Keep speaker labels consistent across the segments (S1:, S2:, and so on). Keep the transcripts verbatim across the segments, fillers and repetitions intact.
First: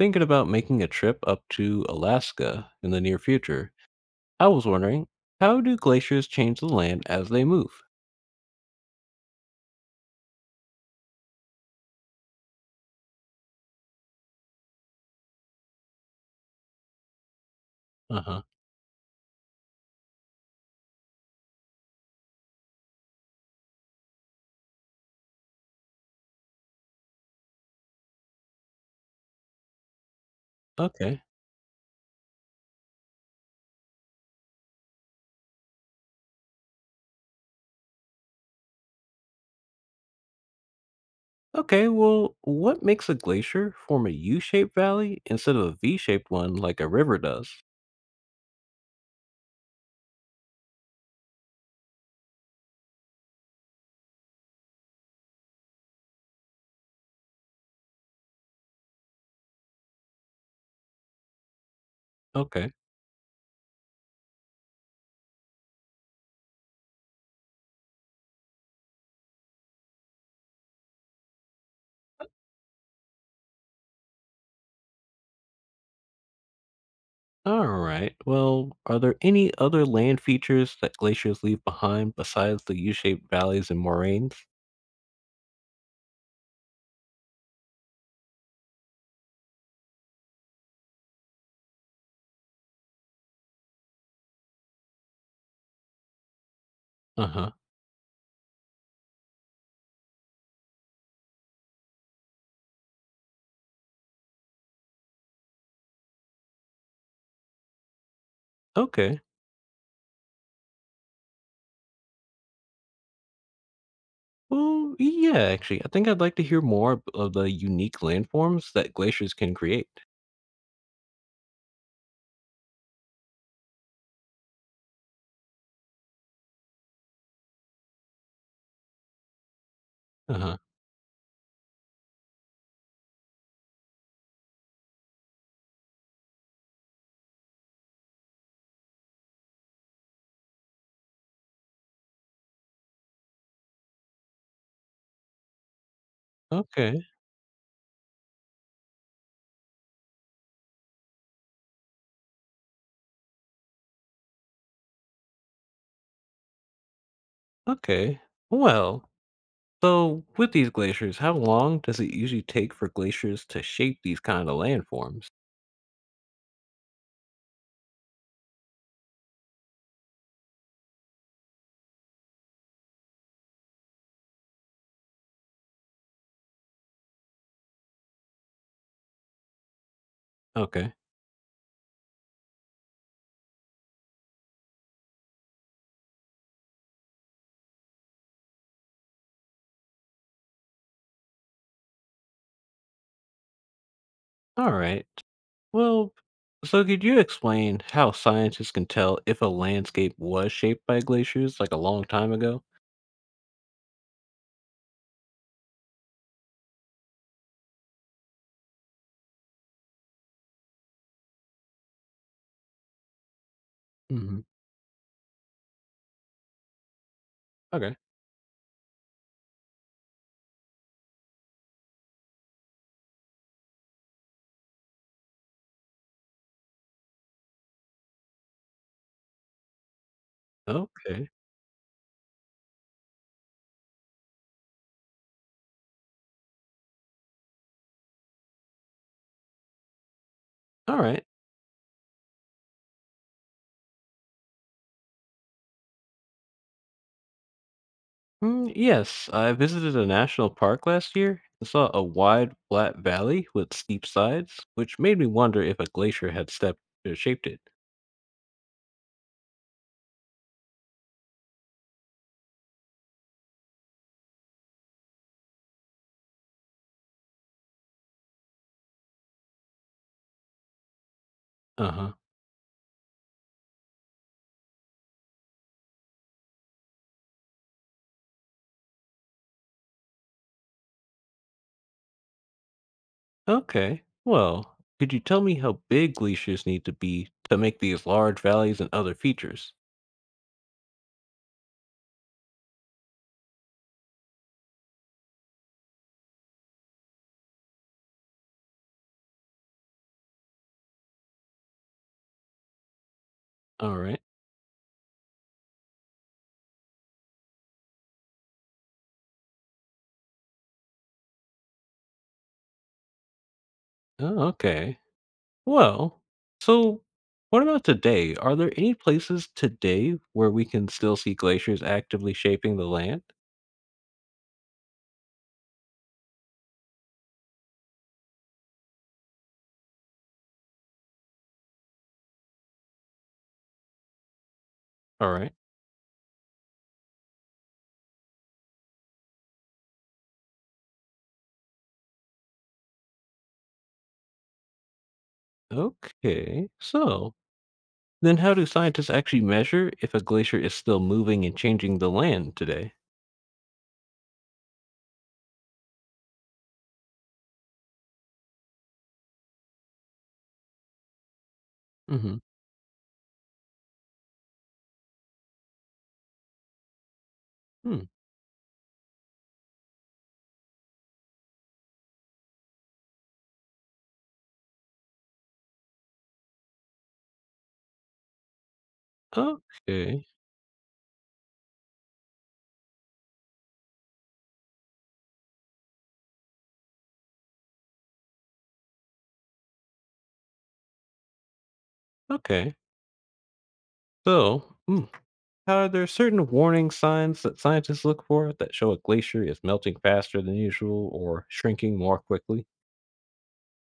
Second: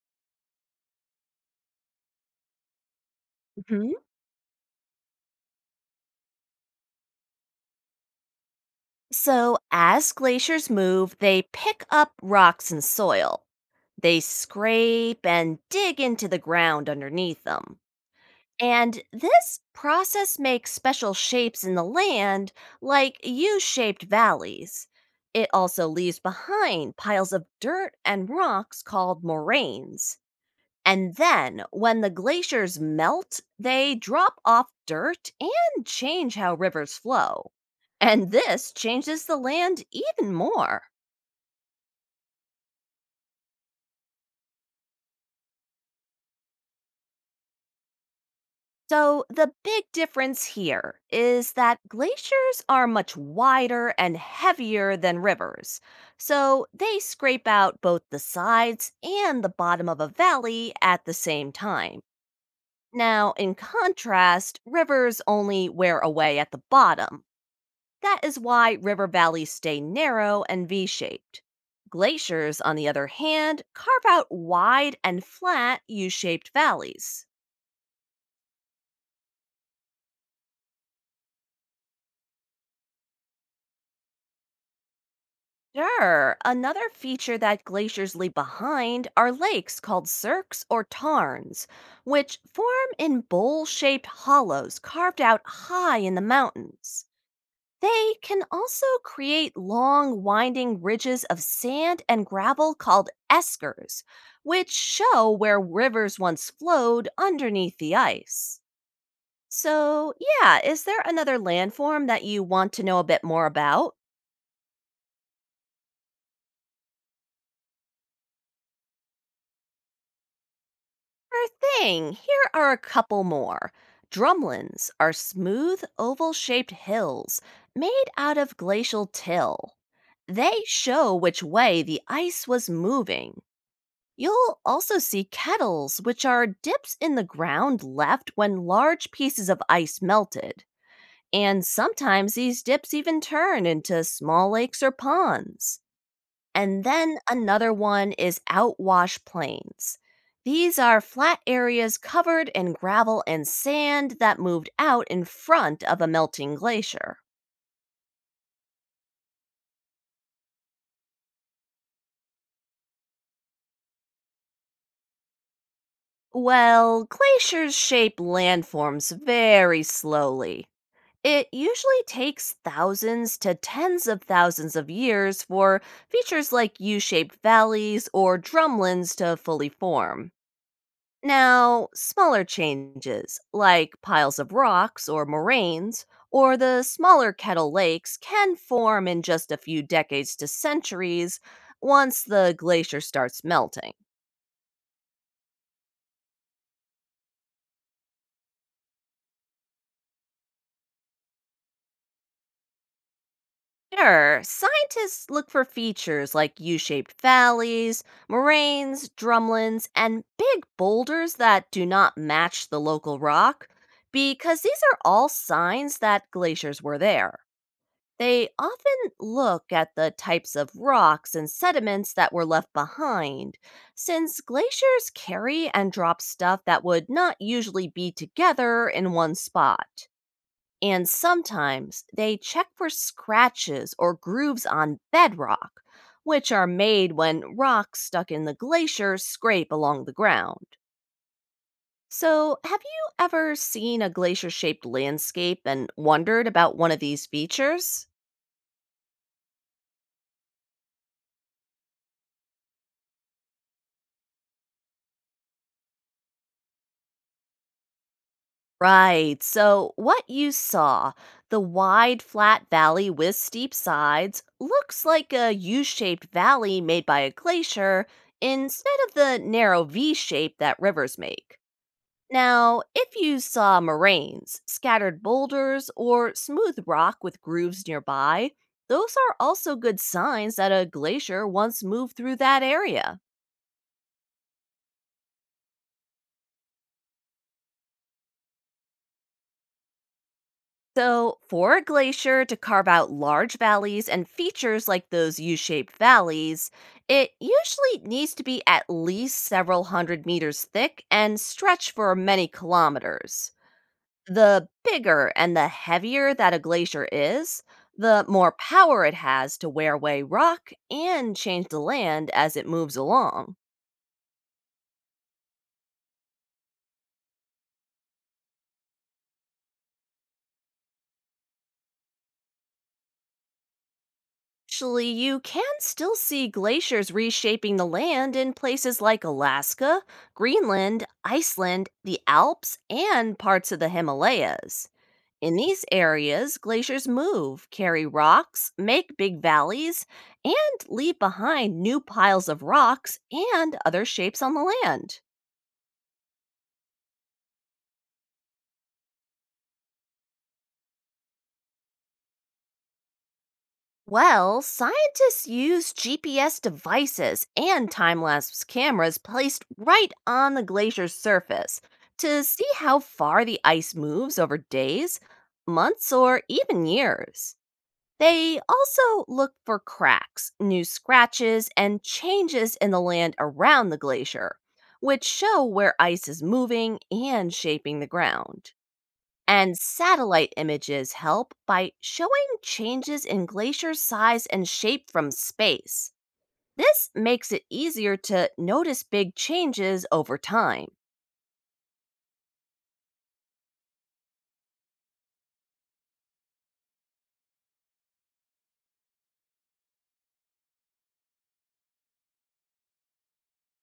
S1: Thinking about making a trip up to Alaska in the near future,
S2: Mhm.
S1: I was wondering, how do glaciers change the land as they move?
S2: So, as glaciers move, they pick up rocks and soil. They scrape and dig into the ground underneath them.
S1: Uh huh.
S2: And this process makes special shapes in the land, like U shaped valleys. It also leaves behind piles of dirt and rocks called moraines. And
S1: Okay.
S2: then, when the glaciers melt, they drop off dirt and change how rivers flow. And this changes the land even more.
S1: Okay, well, what makes a glacier form a U shaped valley instead of a V shaped one like a river does?
S2: So, the big difference here is that glaciers are much wider and heavier than rivers. So, they scrape out both the sides and the bottom of a valley at the same time.
S1: Okay.
S2: Now, in contrast, rivers only wear away at the bottom. That is why river valleys stay narrow and V shaped. Glaciers, on the other hand, carve out wide and flat U shaped valleys.
S1: All right. Well, are there any other land features that glaciers leave behind besides the U shaped valleys and moraines?
S2: Sure, another feature that glaciers leave behind are lakes called cirques or tarns, which form in bowl shaped hollows carved out high in the mountains.
S1: Uh huh.
S2: They can also create long, winding ridges of sand and gravel called eskers, which show where rivers once flowed underneath the ice.
S1: Okay.
S2: So, yeah, is there another landform that you want to know a bit more about?
S1: Well, yeah, actually, I think I'd like to hear more ab- of the unique landforms that glaciers can create.
S2: Sure thing, here are a couple more. Drumlins are smooth, oval shaped hills made out of glacial till.
S1: Uh-huh.
S2: They show which way the ice was moving. You'll also see kettles, which are dips in the ground left when large pieces of ice melted. And sometimes these dips even turn into small lakes or ponds. And
S1: Okay,
S2: then another one is outwash plains. These are flat areas covered in gravel and sand that moved out in front of a melting glacier.
S1: okay. Well, so with these glaciers, how long does it usually take for glaciers to shape these kind of landforms?
S2: Well, glaciers shape landforms very slowly. It usually takes thousands to tens of thousands of years for features like U shaped valleys or drumlins to fully form.
S1: Okay.
S2: Now, smaller changes, like piles of rocks or moraines, or the smaller kettle lakes, can form in just a few decades to centuries once the glacier starts melting.
S1: All right. Well, so could you explain how scientists can tell if a landscape was shaped by glaciers like a long time ago?
S2: Sure. Scientists look for features like U shaped valleys, moraines, drumlins, and big boulders that do not match the local rock,
S1: Hmm.
S2: because these are all signs that glaciers were there.
S1: Okay.
S2: They often look at the types of rocks and sediments that were left behind, since glaciers carry and drop stuff that would not usually be together in one spot. And
S1: Okay.
S2: sometimes they check for scratches or grooves on bedrock, which are made when rocks stuck in the glacier scrape along the ground.
S1: All right.
S2: So, have you ever seen a glacier shaped landscape and wondered about one of these features?
S1: Mm, yes, I visited a national park last year and saw a wide, flat valley with steep sides, which made me wonder if a glacier had stepped or shaped it.
S2: Right, so what you saw, the wide flat valley with steep sides, looks like a U shaped valley made by a glacier instead of the narrow V shape that rivers make.
S1: Uh huh.
S2: Now, if you saw moraines, scattered boulders, or smooth rock with grooves nearby, those are also good signs that a glacier once moved through that area.
S1: Okay. Well, could you tell me how big glaciers need to be to make these large valleys and other features?
S2: So, for a glacier to carve out large valleys and features like those U shaped valleys, it usually needs to be at least several hundred meters thick and stretch for many kilometers.
S1: All right.
S2: The bigger and the heavier that a glacier is, the more power it has to wear away rock and change the land as it moves along.
S1: Oh, okay. Well, so what about today? Are there any places today where we can still see glaciers actively shaping the land?
S2: Actually, you can still see glaciers reshaping the land in places like Alaska, Greenland, Iceland, the Alps, and parts of the Himalayas.
S1: All right.
S2: In these areas, glaciers move, carry rocks, make big valleys, and leave behind new piles of rocks and other shapes on the land.
S1: Okay. So then how do scientists actually measure if a glacier is still moving and changing the land today?
S2: Well, scientists use G P S devices and time lapse cameras placed right on the glacier's surface
S1: Mm-hmm.
S2: to see how far the ice moves over days, months, or even years.
S1: Hmm.
S2: They also look for cracks, new scratches, and changes in the land around the glacier, which show where ice is moving and shaping the ground. And
S1: Okay.
S2: satellite images help by showing changes in glacier size and shape from space. This makes it easier to notice big changes over time.
S1: Okay. So, mm, However, there are certain warning signs that scientists look for that show a glacier is melting faster than usual or shrinking more quickly.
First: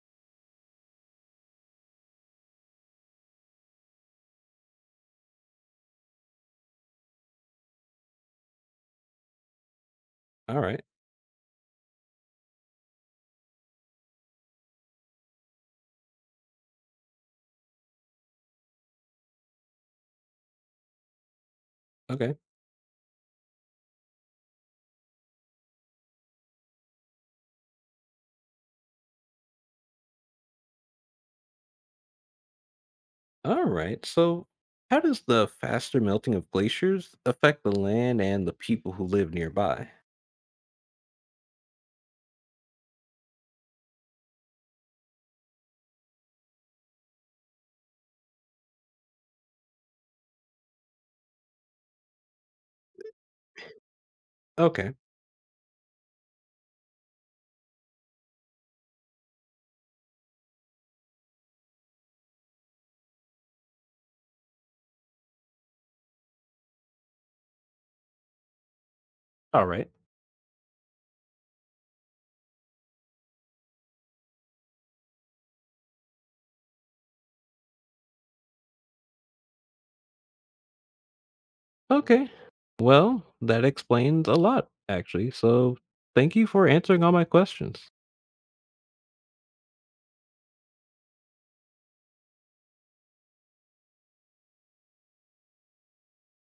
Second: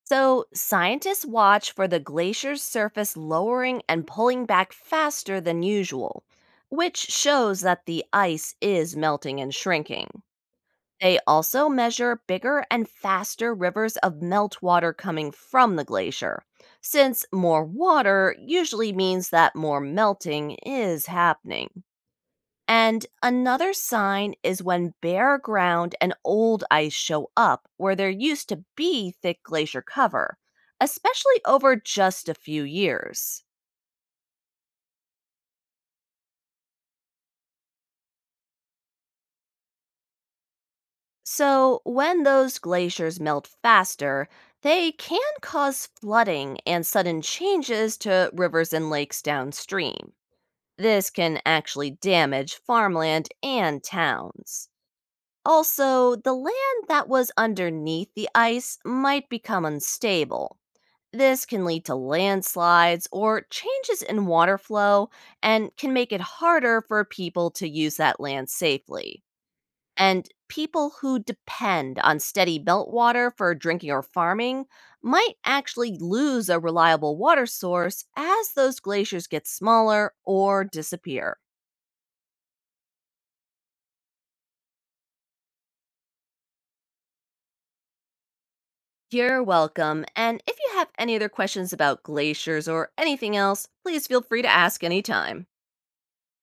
S2: So, scientists watch for the glacier's surface lowering and pulling back faster than usual, which shows that the ice is melting and shrinking.
S1: All right.
S2: They also measure bigger and faster rivers of meltwater coming from the glacier, since more water usually means that more melting is happening.
S1: Okay.
S2: And another sign is when bare ground and old ice show up where there used to be thick glacier cover, especially over just a few years.
S1: All right. So, how does the faster melting of glaciers affect the land and the people who live nearby?
S2: So, when those glaciers melt faster, they can cause flooding and sudden changes to rivers and lakes downstream. This can actually damage farmland and towns.
S1: Okay.
S2: Also, the land that was underneath the ice might become unstable. This can lead to landslides or changes in water flow and can make it harder for people to use that land safely.
S1: All right.
S2: And people who depend on steady meltwater for drinking or farming might actually lose a reliable water source as those glaciers get smaller or disappear.
S1: Okay. Well, that explains a lot, actually. So, thank you for answering all my questions.
S2: You're welcome. And if you have any other questions about glaciers or anything else, please feel free to ask anytime.